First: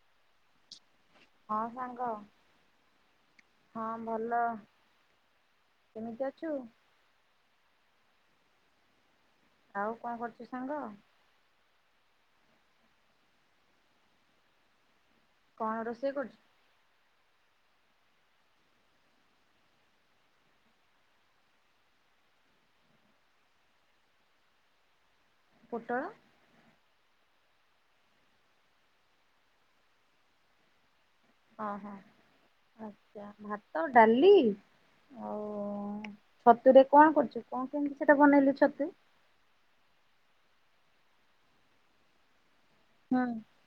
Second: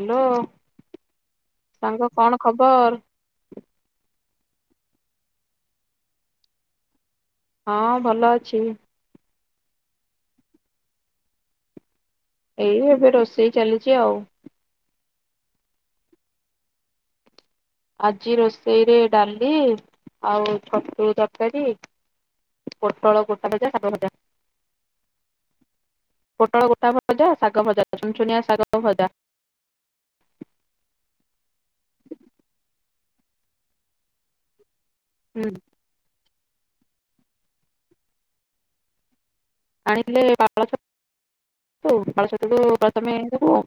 Hello ସାଙ୍ଗ କଣ ଖବର? ହଁ ଭଲ କେମିତି ଅଛୁ? ହଁ ଭଲ ଅଛି। ଆଉ କଣ କରୁଛୁ ସାଙ୍ଗ? ଏଇ ଏବେ ରୋଷେଇ ଚାଲିଛି ଆଉ। କଣ ରୋଷେଇ କରୁଛି? ଆଜି ରୋଷେଇରେ ଡାଲି ଆଉ ଛତୁ ତରକାରୀ ପୋଟଳ କସା ହେଇଥିଲା ଶାଗ ଭଜା। ପୋଟଳ ପୋଟଳ ଗୋଟା ଭଜା ଶାଗ ଭଜା ଚୁନଚୁନିଆ ଶାଗ ଭଜା। ଓଁ ହଁ ଆଚ୍ଛା ଭାତ ଡାଲି। ଆଉ ହୁଁ ଛତୁରେ କଣ କରୁଛୁ କଣ କେମିତି ସେଇଟା ବନେଇଲୁ ଛତୁ? ଆଣିଥିଲେ ପାଳ ଛତୁ ପାଳ ଛତୁକୁ ତମେ ପ୍ରଥମେ ହୁଁ ଧୋଇବୁ।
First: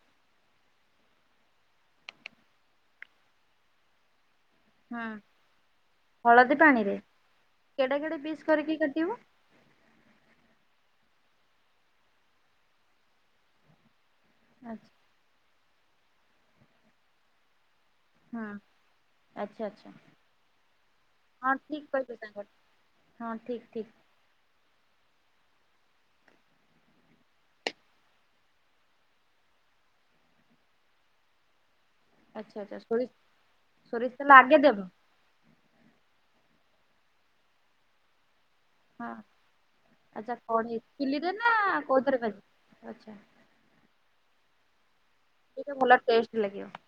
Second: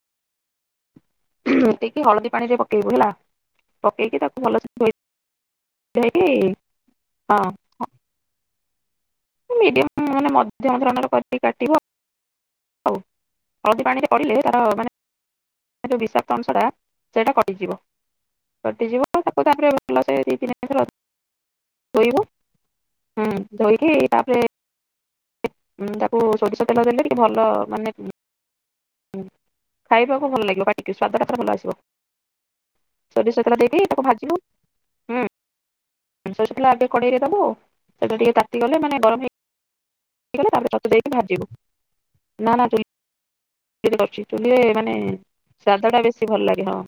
ଦେଇକି ହଳଦୀ ପାଣିରେ ପକେଇବୁ ହେଲା ପକେଇକି ତାକୁ ଭଲ ହୁଁ ହଁ [unintelligible] କେଡା କେଡେ ପିସ୍ କରିକି କଟିବ? ମିଡିୟମ ମାନେ ମଧ୍ୟମ ଧରଣର କରିକି କାଟିବ ଆଉ। ହଳଦୀ ପାଣିରେ ପଡ଼ିଲେ ତାର ଆଚ୍ଛା ମାନେ ବିଷାକ୍ତ ଅଂଶଟା ସେଇଟା କଟିଯିବ। ହଁ କଟିଯିବ ତାକୁ ଆଚ୍ଛା ତାପରେ ଆଚ୍ଛା ଭଲସେ ଦୁଇ ତିନି ଥର ହଁ ଠିକ କହିଲୁ ଧୋଇବ। ସାଙ୍ଗ ହୁଁ ହଁ ଠିକ ଠିକ ଧୋଇକି ତାପରେ ଉଁ ତାକୁ ସୋରିଷ ତେଲ ଦେଲେ କି ଭଲ ମାନେ ହୁଁ ଖାଇବାକୁ ଭଲ ଲାଗିବ ପାଟିକୀ ସୁଆଦ ଟା ତାର ଭଲ ଆସିବ। ଆଚ୍ଛା ଆଚ୍ଛା ସୋରିଷ ତେଲ ଦେଇ ତାକୁ ସୋରିଷ ତେଲ ଭାଜିବୁ ଆଗେ ଦେବ ହୁଁ। [unintelligible] ଆଗେ କଡେଇରେ ଦବ ସେଟ ଟିକେ ତା ତାତି ଗଲେ ମାନେ ହଁ ଗରମ ଆଚ୍ଛା ହେଇଗଲେ ତା ପରେ କଢେଇ ଛତୁ ଦେଇକି ଚୁଲିରେ ନା ଭାଯିବୁ କୋଉଥିରେ ଭାଜିବୁ? ନା ନା ଆଚ୍ଛା। କରୁଚି ଚୁଲିରେ ମାନେ ସ୍ବାଦ ଟା ବେଶୀ ଭଲ ଲାଗେ ହଁ।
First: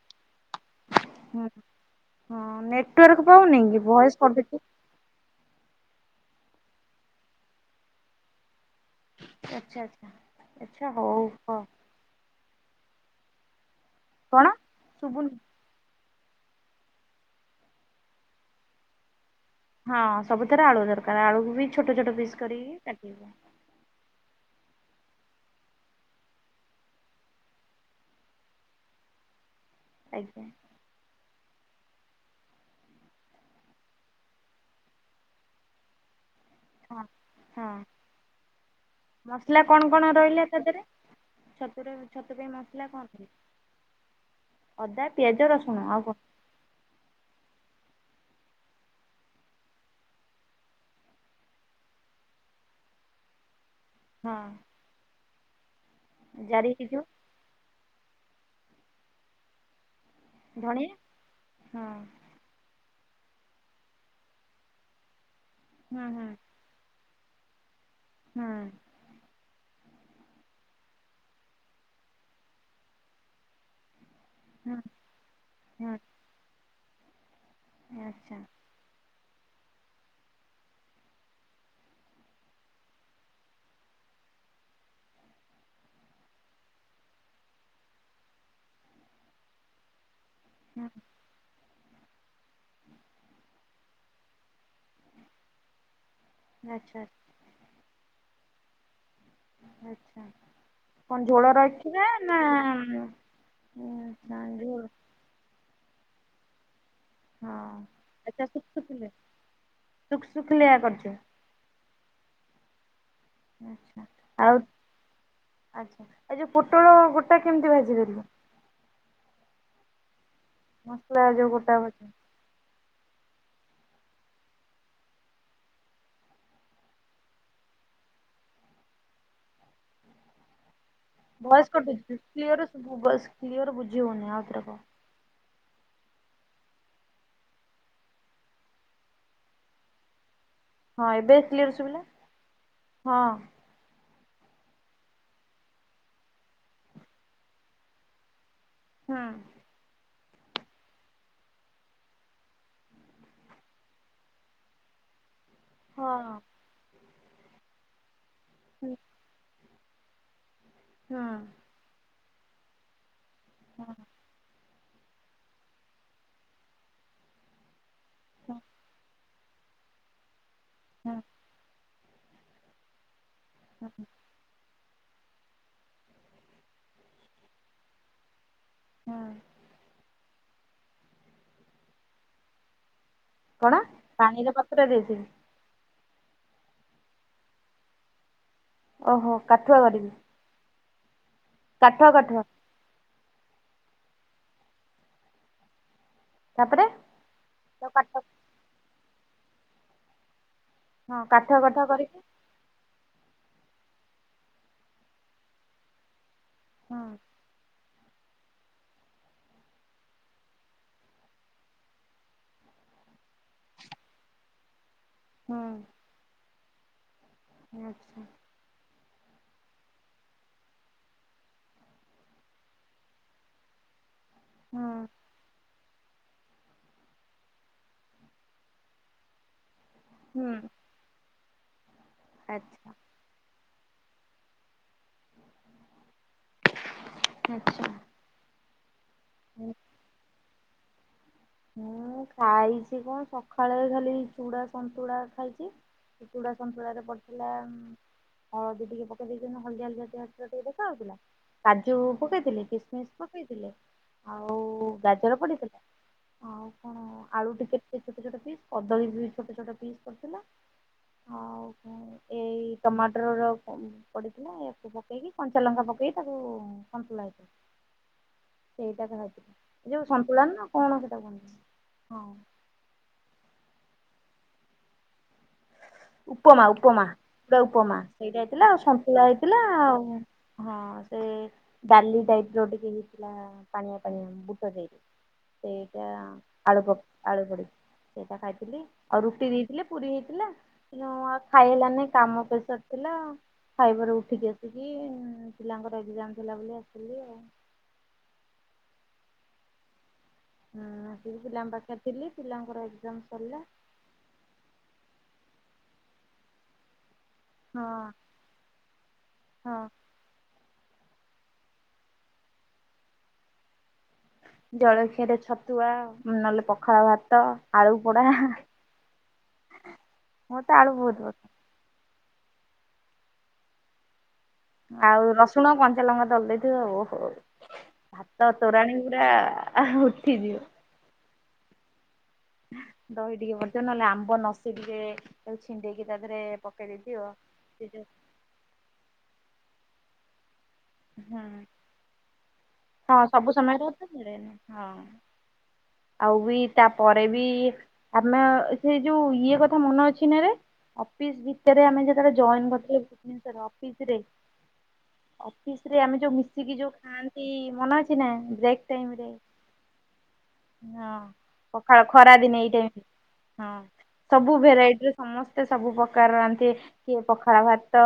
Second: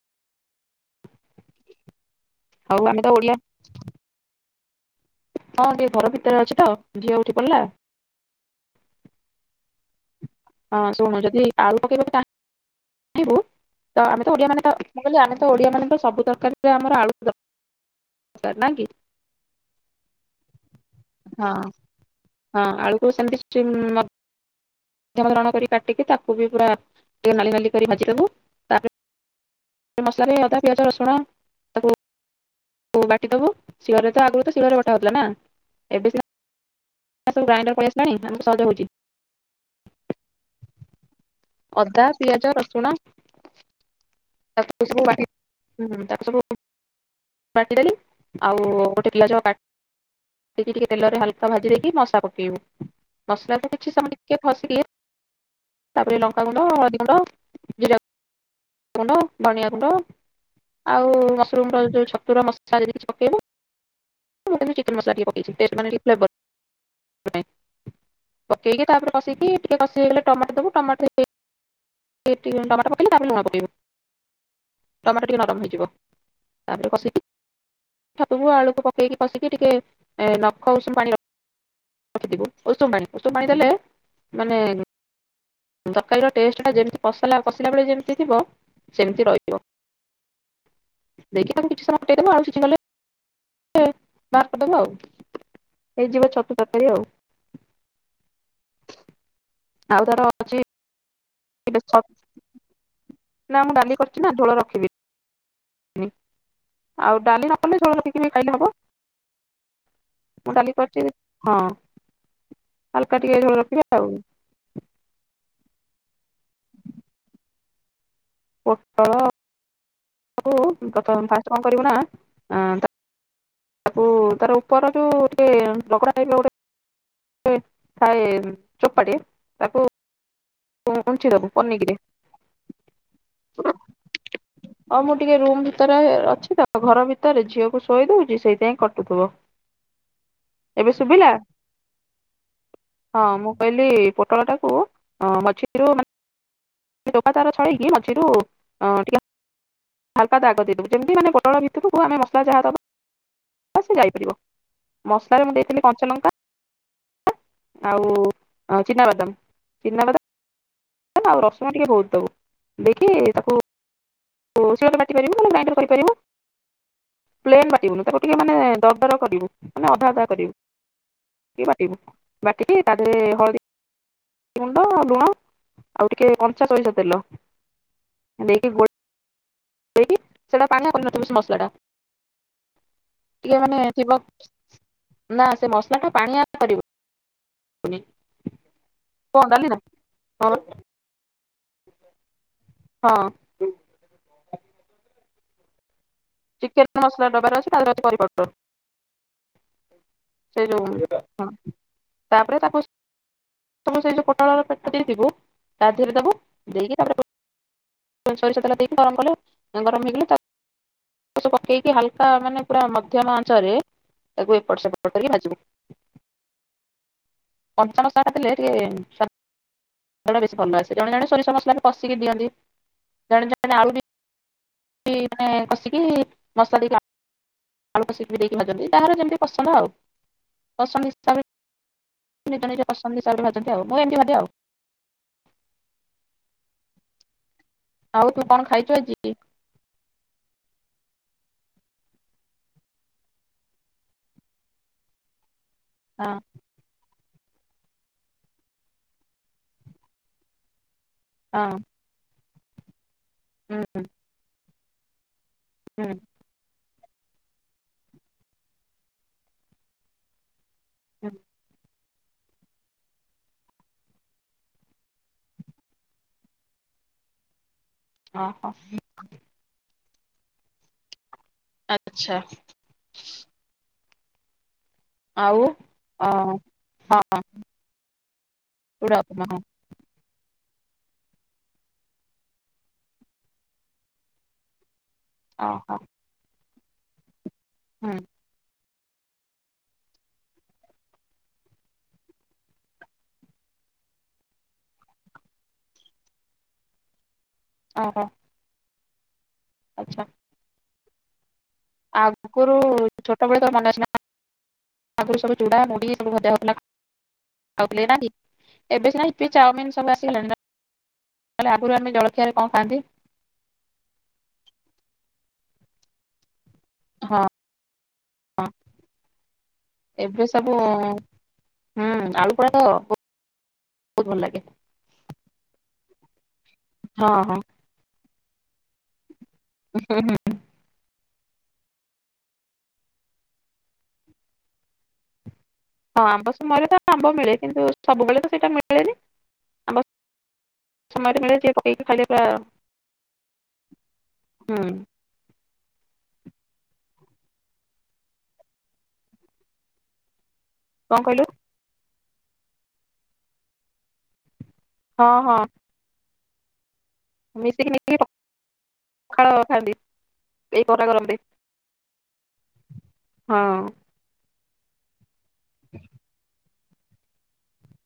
ହଁ ହଁ ହଉ ଆମେ ତ ନେଟୱାର୍କ ଓଡିଆ ପାଉନି କି ଭୟସ କଟୁଛି? ହଁ ଟିକେ ଘର ଭିତରେ ଅଛି ତ ଝିଅ ଉଠି ପଡିଲା। ଆଛା ଆଛା। ହଁ ଶୁଣେ ଯଦି ଆଳୁ ପକେଇବେ ତା ୁ [unintelligible] ତ ଆମେ ତ କଣ? ଓଡିଆ ମାନେ ତ ମୁଁ କହିଲି ଶୁଭୁନି ଆମେ ତ ଓଡିଆ ମାନଙ୍କ ସବୁ ତରକାରୀ ସେ ଆମର ଆଳୁ ଦରକାର [unintelligible] ନା କି? ହଁ ସବୁଥିରେ ଆଳୁ ଦରକାର ହଁ ଆଳୁକୁ ବି ଛୋଟ ଛୋଟ ପିଶ୍ ହଁ ଆଳୁକୁ ସେମିତି ସ୍ଟିମ ଣ [unintelligible] କରି କାଟିକି ତାକୁ ବି ପୁରା ଟିକ ନାଲି ନାଲି କରି ଭାଜିଦବୁ। ମସଲା ରେ ଆଜ୍ଞା ଅଦା ପିଆଜ ରସୁଣ ତାକୁ ତୁ ବାଟିଦବୁ ଶିଳରେ ତ ଆଗରୁ ତ ଶିଳରେ ବଟା ହଉଥିଲା ନା ଏବେ ସିନା ହ ସବୁ ହଁ ଗ୍ରାଇଣ୍ଡର ପଳେଇ ଆସିଲାଣି ଆମକୁ ସହଜ ହଉଛି ମସଲା କଣ କଣ ରହିଲା ତା ଦେହରେ? ଛତୁରେ ଅଦା ଛତୁ ପିଆଜ ପାଇଁ ମସଲା ରସୁଣ କଣ ତାକୁ ସବୁ ଅଦା ବାଟି ପିଆଜ ରସୁଣ ଆଉ କଣ? ତାକୁ ସବୁ ବାଟିଦେଲି ଆଉ ଗୋଟେ ପିଆଜ କା ଟିକେ ଟିକେ ତେଲରେ ହାଲକା ଭାଜି ଦେଇକି ମସଲା ପକେଇବୁ। ମସଲାକୁ କିଛି ସମୟ ଟିକେ ହଁ ଖସିଲେ ତାପରେ ଲଙ୍କା ଗୁଣ୍ଡ ଜାରି ହଳଦୀ ହେଇଯିବ ଗୁଣ୍ଡ ଜିରା ଗୁଣ୍ଡ ଧନିଆ ଗୁଣ୍ଡ ଧଣିଆ ଆଉ ମସୁରୁମର ହଁ ଯୋଉ ଛତୁର ମ ସିନ [unintelligible] କିଛି ପକେଇବୁ ମୁଁ ଖାଲି ଚିକେନ୍ ମସଲା ଟିକେଏ ପକେଇଛି ଟେଷ୍ଟ ମାନେ ହୁଁ ହୁଁ ଫେବାର୍ ହୁଁ ପକେଇକି ତାପରେ ବସେଇକି ଟିକେ କଷିଗଲେ ଟମାଟ ଦବୁ ଟମାଟୋ ରେ ଟିକେ ଟମାଟୋ ପକେଇଲେ ତାପରେ ଲୁଣ ପକେଇବୁ। ହୁଁ ଟମାଟ ଟିକେ ନରମ ହେଇଯିବ ହୁଁ ତାପରେ କସେଇକି ଆଚ୍ଛା। ଛତୁକୁ ଆଳୁକୁ ପକେଇକି କସିକି ଟିକେ ନଖ ଉସୁମୁ ପାଣି [unintelligible] ଉଷୁମ ପାଣି ଉଷୁମ ପାଣି ଦେଲେ ମାନେ ତରକାରୀର ଟେଷ୍ଟ ଯେମିତି କସିଲା କଶିଲା ବେଳେ ଯେମିତି ଥିବ ସେମିତି ରହିଥିବ। ହୁଁ। ଦେଇକୀ ତାକୁ କିଛି ସମୟ ଫୁଟେଇ ଦବ ଆଳୁ ସିଜୀ ଗଲେ ବାହାର କରିଦେବୁ ଆଉ। ହେଇଯିବ ଛତୁ ତକାରୀ ଆଚ୍ଛା ଆଉ। ଆଉ ଆଚ୍ଛା ତାର ଅଛି କଣ ଝୋଳ ରଖିବେ ନା ନା ମୁଁ ଡାଲି କରିଛି ନା ଝୋଳ ରଖିବିନି। ଆଉ ଡାଲି ହଁ ନ କଲେ ଝୋଳ ରଖିକି ଆଚ୍ଛା ଖାଇଲେ ହବ ଶୁଖୁଥିଲେ ଶୁଖ ମୁଁ ଶୁଖିଲିଆ ଡାଲି କରିଛି। କରିଛୁ ହଁ। ହାଲକା ଟିକେ ଝୋ ଆଚ୍ଛା ଆଉ ଆଚ୍ଛା ଆ ଯୋଉ ପୋଟଳ ଗୋଟା କେମିତି ଭାଜି ପାରିବା? ପୋଟଳ କୁ ତ ମସଲା ଯୋଉ ଫାଷ୍ଟ କଣ ଗୋଟା କରିବୁ ନା ଭାଜି [unintelligible] ଏ ଥାଏ ଚପାଟିଏ ତାକୁ ଉଁଛି ଦବୁ ଭୟସ୍ ପନିକିରେ କଟୁଛି [unintelligible] କ୍ଲିୟର ବୁଝି ହଉନି ଆଉଥରେ କହ। ଆଉ ମୁଁ ଟିକେ ରୁମ୍ ଭି ତରେ ଅଛି ତ ଘର ଭିତରେ ଝିଅକୁ ଶୋଇ ଦଉଛି ସେଇଥିପାଇଁ କଟୁଥିବ। ଏବେ ହଁ ଶୁବିଲା କ୍ଲିୟର ଶୁଭିଲା ହଁ ମୁଁ। କହିଲି ପୋଟଳଟାକୁ ଅ ମଝିରୁ ମାନ ଚୋପା ତାର ଛାଡ଼େଇକି ମଝିରୁ ଅଁ ହୁଁ। ଟିକେ ହାଲକା ଦାଗ ଦେଇଦେବୁ ଯେମିତି ମାନେ ପୋଟଳ ଭିତରକୁ ଆମେ ମସଲା ଯାହା ଦେବା ସେ ଯାଇଥିବ। ମସଲାରେ ମୁଁ ଦେଇଥିଲି ହଁ କଞ୍ଚଲଙ୍କା ଆଉ ଆଉ ହୁଁ ଚିନାବାଦମ୍ ହୁଁ ଚିନାବାଦମ୍ ଆଉ ରସ୍ [unintelligible] ଦେଇକି ତାକୁ ହଁ। ଶିଳ ରେ ବାଟି ପାରିବୁ ଗ୍ରାଇଣ୍ଡର୍ କରିପାରିବୁ ପ୍ଲେନ୍ ବାଟିବୁନୁ ତାକୁ ଟିକେ ହୁଁ ମାନେ ଦର ଦର କରିବୁ। ମାନେ ଅଧା ଅଧା କରିବୁ ହୁଁ କିଏ ବାଟିବୁ ବାଟିକି ତା ଦେହରେ ହଳଦୀ ହୁଁ ହୁଁ। ଗୁଣ୍ଡ ଆଉ ଲୁଣ ଆଉ ଟିକେ କଞ୍ଚା ସୋରିଷ ତେଲ ଦେଇକି ଗୋଳ ହଁ। ଦେଇକି ସେଟା ପାନିଆ କରିନଥିବୁ ସେ ମସଲାଟା ଟିକେ କଣ ମାନେ ଥିବ ପାଣିରେ ବତୁରେଇ ଦେଇଥିବି ନା ସେ ମସ ଓହୋ କାଠୁଆ କରିବି [unintelligible] କାଠୁଆ କାଠୁଆ ହଁ। ତାପରେ ଚିକେନ୍ ମସଲା ଡବାର ଅଛି [unintelligible] ସେଇ ଯଉ ହଁ କାଠ କାଠ କରିକି ତାପରେ ତାକୁ ହୁଁ [unintelligible] ସରିଷତେଲ ଦେଇକି ଗରମ କଲେ ଗରମ ହେଇଗଲେ ତା ସ ପକେଇକି ହାଲକା ମାନେ ପୁରା ମଧ୍ୟମ ଆଞ୍ଚରେ ତାକୁ ଏପଟ ସେପଟ କରିକି ଭାଜିବୁ। ହୁଁ ଆଚ୍ଛା [unintelligible] ବେଶୀ ଭଲ ଆସେ ଜଣେ ଜଣେ ସୋରିଷ ମସଲା ବି କଶିକି ଦିଅନ୍ତି ଜଣେ ଜଣେ ଆଳୁବି ହୁଁ। ମାନେ କଷିକି ମସଲି ଘା [unintelligible] ହୁଁ। ପସନ୍ଦ ହିସାବରେ ନିଜ ନିଜ ଆଚ୍ଛା ପସନ୍ଦ ହିସାବରେ ବଞ୍ଚନ୍ତି ଆଉ ମୁଁ ଏମିତି ଭାବେ ଆଉ ଆଚ୍ଛା। ଆଉ ତୁ କଣ ଖାଇଛୁ ଆଜି? ହୁଁ। ମୁଁ ଖାଇଛି କଣ ସଖାଳେ ଖାଲି ଚୁଡ଼ା ସନ୍ତୁଳା ଖାଇଛି ହଁ ଚୁଡ଼ା ସନ୍ତୁଳାରେ ପଡ଼ି ଥିଲା ହଳଦୀ ଟିକେ ପକେଇ ଦେଇଛନ୍ତି ହଳଦିଆ [unintelligible] ଟିକେ ଦେଖା ହଉଥିଲା। ହଁ କାଜୁ ପକେଇଥିଲି କିସମିସ ପକେଇଥିଲେ ହୁଁ ଆଉ ଗାଜର ପଡ଼ିଥିଲା। ହୁଁ। ଆଉ କଣ, ଆଳୁ ଟେ [unintelligible] ଛୋଟ ଛୋଟ ପିସ୍, କଦଳୀ ବି ଛୋଟ ଛୋଟ ପିସ୍ କରିଥିଲା। ହୁଁ। ଆଉ ଏଇ ଟମାଟରର ପଁ ପଡ଼ିଥିଲା ଏହାକୁ ପକେଇକି କଞ୍ଚା ଲଙ୍କା ପକେଇକି ତାକୁ [unintelligible] [inaudible] ସେଇଟା କାହା ଯୋଉ, ଯୋଉ ସନ୍ତୁଳା ନା କଣ ସେଟା କଣ ଆଚ୍ଛା। ଆଉ ଅ ଉପମା ଉପମା, ହଁ ଚୁଡ଼ା ଉପମା ସେଇଟା ହେଇଥିଲା ଆଉ ଚୁଡା ସନ୍ତୁଳା ଉପମା ହଁ ହେଇଥିଲା ଆଉ ହଁ ସେ ଡାଲି ଟାଇପ୍ର ଟିକେ ହେଇଥିଲା, ପାଣିଆ ପାଣିଆ ବୁଟଯାଇ ଓହୋ ସେଇଟା ଆଳୁ ପ ଆଳୁ ପଡି, ହୁଁ ସେଇଟା ଖାଇଥିଲି। ଆଉ ରୁଟି ଦେଇଥିଲେ, ପୁରୀ ହେଇଥିଲା। ନୁଆ ଖାଇଲାନି କାମ ପ୍ରେସର ଥିଲା, ଖାଇବାରୁ ଉଠିକି ଆସିକି ପିଲାଙ୍କର ଏକ୍ଜାମ ଥିଲା ବୋଲି ଆସିଲି ଆଉ। ଓହ। ଆଚ୍ଛା। ଆଁ, ସେ ବି ପିଲାଙ୍କ ପା ଆଗରୁ ଛୋଟବେଳେ ତୋ ମନେ ଅଛି ନା, ଆଗରୁ ସବୁ ଚୁଡ଼ା, ମୁୁଢ଼ୀ ସବୁ ଭଜା ହଉଥିଲା। ହଁ [unintelligible] ଏବେଶୀନା ଇଟିଲି ହଁ ଚାଓମିିନ ସବୁ ଅସ୍ [unintelligible] ତାଲେ ଆଗରୁ ଆମେ ଜଳଖିଆରେ କଣ ଖାଆନ୍ତି? ଜଳଖିଆ ରେ ଛତୁଆ, ନହେଲେ ପ ପଖଳ ଭାତ, ହଁ ଆଳୁ ପୋଡା, ହଁ ଏବେ ମୋର ସବୁ ତ ଆଳୁ ବହୁତ ପ ହୁଁ ଆଳୁ ପୋଡା ତ ବୋ, ବହୁତ ଭଲ ଲାଗେ। ଆଉ ରସୁଣ କଞ୍ଚାଲଙ୍କା ଦଲ ଦେଇେଇଥିବୁ ଆଉ। ହଁ ହଁ। ଭାତ ତୋରାଣୀ ପୁରା ଆଃ ଉଠିଯିବ। ଦହି ଟିକେ ପଡ଼ିଥିବ, ନହେଲେ ଆମ୍ବ ନସି ଟିକେ ତାକୁ ଛିଣ୍ଡେଇ କି ହଁ ଆମ୍ବ ସମୟରେ ତ ଆମ୍ବ ମିଳେ କିନ୍ତୁ ସବୁବେଳେ ତ ସେଇଟା ମିଳେନି, ଆମ୍ବ ସମୟ ହୁଁ ରେ ମିଳେ ଯେ [unintelligible] ବା ହଁ ସବୁ ସମୟରେ ତ ମିଳେନି, ହଁ। ଆଉ ବି ତାପରେ ବି, ଆମେ ସେଇ ଯୋଉ ଇଏ କଥା ମନେ ଅଛି ନା ରେ? କଣ ଅଫିସ କହିଲୁ ଭିତରେ ଆମେ ଯେତେବେଳେ ଜଏନ କରିଥିଲେ ଭୁବନେଶ୍ୱର ଅଫିସରେ, ହଁ ହଁ ଅଫିସ୍ ରେ ଆମେ ଯୋଉ ମିଶିକି ଯୋଉ ଖାଆନ୍ତି ମିଶିକି ମନା ମିଶିକି ଅଛି ନା ବ୍ରେକ୍ ଟାଇରେ। ପଖାଳ ଖାଆନ୍ତି ଏଇ ଖରା ହଁ ଗରମରେ ପଖାଳ ଖରାଦିନେ ଏଇ ଟାଇମ, ହଁ। ସବୁ ଭେରାଇଟି ର ସମସ୍ତେ ସବୁ ପ୍ରକାର ଆନ୍ତି। କିଏ ପଖାଳ ଭାତ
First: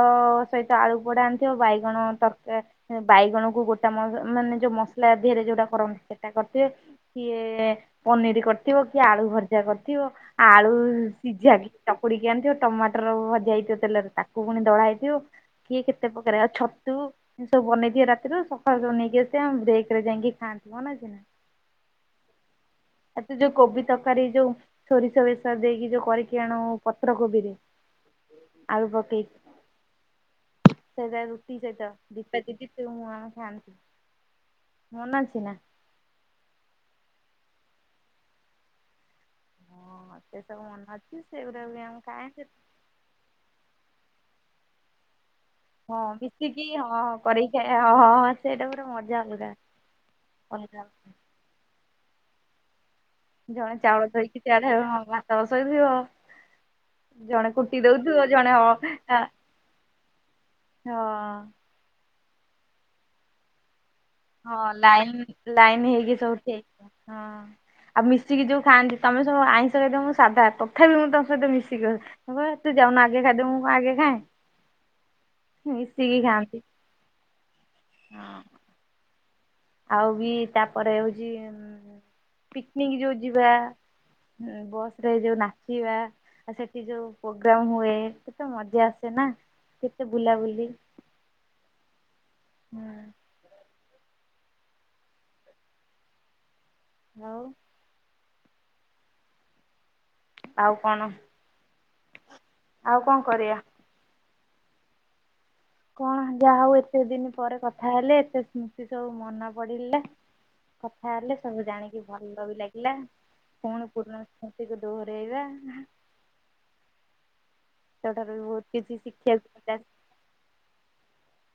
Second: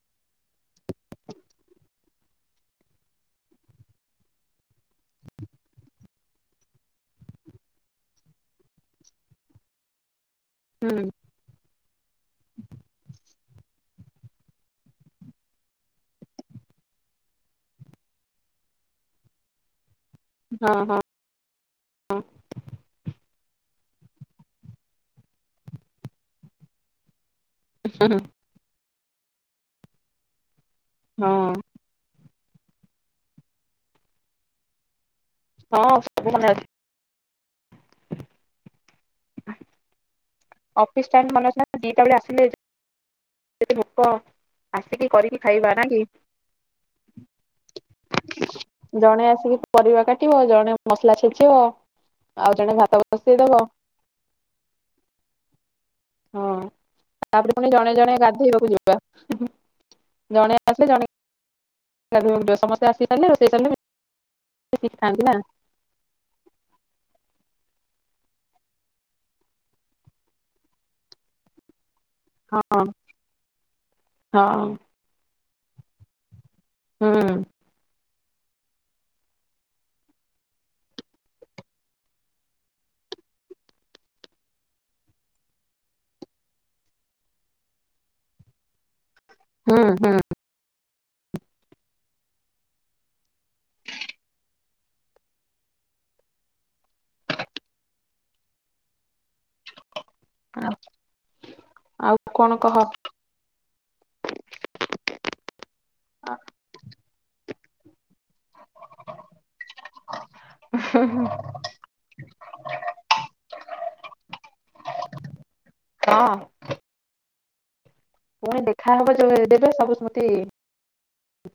ସହିତ ଆଳୁ ପୋଡା ଆଣିଥିବ, ବାଇଗଣ ତରକାର ବାଇଗଣକୁ ଗୋଟା ମଶ୍ ମାନେ ଯୋଉ ମସଲା ଦେହରେ ଯୋଉଟା କରନ୍ତି ସେଟା କରିଥିବେ। କିଏ ପନିର କରିଥିବ, କିଏ ଆଳୁ ଭଜା କରିଥିବ, ଆଳୁ ହୁଁ ସିଝା ବି ଚକୁଡିକି ଆଣିଥିବ, ଟମାଟର ଭଜା ହେଇଥିବ ତେଲରେ, ତାକୁ ପୁଣି ଦଳା ହେଇଥିବ। କିଏ କେତେ ପ୍ରକାରେ, ଆଉ ଛତୁ ଏ ସବୁ ବନେଇ ଥିବେ ରାତିରୁ, ସକାଳୁ ସବୁ ନେଇ [unintelligible] ବ୍ରେକରେ ଯାଇକି ଖାଆନ୍ତି, ହଁ ମନେ ହଁ। ଅଛି ନା? ଏ ତୁ ଯୋଉ କୋବି ତରକାରୀ ଯୋଉ ସୋରିଷ ବେଶର ଦେଇକି ଯୋଉ କରିକି ଆଣୁ ପତ୍ର କୋବି ରେ। ହୁଁ ହୁଁ। ଆଳୁ ପକେଇ, ସେରା ହଁ ରୁଟି ସେହିତ ଦୀପା ଦିଦି ତୁ ମୁଁ ଆମେ ଖଆନ୍ତି ମନେ ଅଛି ନା। ହଁ ସବୁ ମନେ ଅଛି। ହ। ହଁ ସେ ସବୁ ମନେ ଅଛି ସେଗୁଡ଼ା ଵି ଆମେ ଖାଇଛୁ। ଯଦି ଭୋକ ଆସିକି କରିକି ଖାଇବା ନାଇ କି। କି ହଁଁ କରିକି ଖଇବା ହଁ ହଁ ହଁ ସେଇଟା ପୁରା ମଜା ଜଣେ ଅଲଗା ଅଲଗା ଅଲଗା। କୁହ ଆଉ ଜଣେ ଭାତ ବସେଇଦବ ଜଣେ ଚାଉଳ ଧୋଇକି ସିଆଡ ହେବେ ମୁଁ ଭାତ ବସେଇ ବି ଆଉ। ହଁ ଜଣେ ତାପରେ ପୁଣି କୁଟି ଦଉଥୁବ ଜଣେ ଗାଧେଇବାକୁ ଅ ଯିବା ନା ଜଣେ ଆସିଲେ ଜଣେ ସମସ୍ତେ ଆସିଗଲେ ରୋଷେଇ ସଇଲେ ଜିବୁ। ହଁ ଲାଇନ୍ ଲାଇନ୍ ହେଇକି ସବୁଠି ଏକ ହଁ। ହଁ ଆଉ ମିଶିକି ଯୋଉ ଖାଆନ୍ତି ତମେ ସବୁ ଆଇଁଷ ଖାଇଦଅ ମୁଁ ସାଧା ତଥାପି ମୁଁ ତମ ସହିତ ମିଶିକି ଅଛି। ତୁ ହଁ ଯାଉନୁ ଆଗେ ଖାଇଦବୁ ମୁଁ ଆଗେ ଖାଏ ହଁ ମିଶିକି ଖାଆନ୍ତି। ହୁଁ। ହଁ। ଆଉ ବି ତାପରେ ହଉଛି ପିକନିକ ଯୋଉ ଯିବା। ଏ ବସ ରେ ଯୋଉ ନାଚିବା। ଆଉ ସେଠି ଯୋଉ ପୋଗ୍ରାମ ହୁଏ ସେତ ମଜା ଆସେ ନା ହୁଁ କେତେ ହୁଁ ବୁଲାବୁଲି। ହଁ। ଆଉ। ଆଉ ଆଉ କଣ କହ? ଆଉ କଣ କରିବା? କଣ ଯାହା ହଉ ଏତେ ଦିନ ପରେ କଥା ହେଲେ ଏତେ ସ୍ମୃତି ସବୁ ମନା ପଡିଲା। ହୁଁ କଥା ହୁଁ ହେଲେ ସବୁ ଜାଣିକି ଭଲ ବି ଲାଗିଲା। ପୁଣି ପୁରୁଣା ସ୍ମୃତିକୁ ଦୋହରାଇବା। ହଁ। ସେଠାରୁ ବି ପୁଣି ବହୁତ କିଛି ଦେଖାହବ ଯୋଉ ଶିଖିବାକୁ ଦେବେ ମିଳିଲା। ସବୁ ସ୍ମୃତି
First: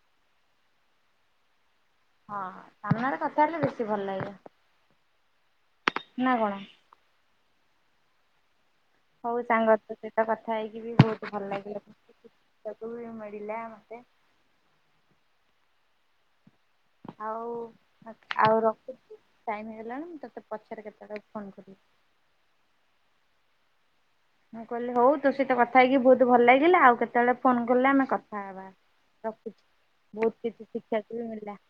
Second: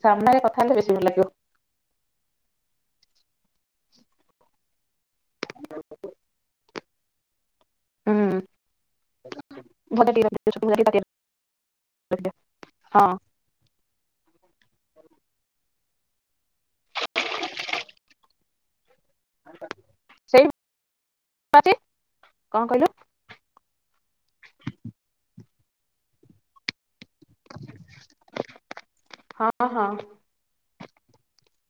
ସାମ୍ନାରେ କଥା ହେଲେ ବେଶୀ ଭଲ ଲାଗିବ। ହଁ ସାମ୍ନାରେ କଥା ହେଲେ ବେଶୀ ଭଲ ଲାଗେ ନା କଣ। ହଁ। ହଉ ସାଙ୍ଗ ତୋ ସହିତ କଥା ହେଇକି ବି ବହୁତ ଭଲ ଲାଗିଲା। ହଁ ପିଲା ମତେ ଆଉ ଆଉ ରଖୁଛି ଟାଇମ୍ ହେଲାଣି ମୁଁ ତୋତେ ସେଇଠି ପଛରେ କେତେବେଳେ ଫୋନ ଅଛି କରିବି। କଣ କହିଲୁ? ମୁଁ କହିଲି ହଉ ତୋ ସହିତ କଥା ହେଇକି ବହୁତ ଭଲ ଲାଗିଲା ଆଉ କେତେ- ସେତେବେଳେ ଫୋନ କଲେ ଆମେ କଥା ହେବା ହଁ ରଖୁଛି ହଁ। ବହୁତ କିଛି ଶିଖିବାକୁ ବି ମଳିଲା।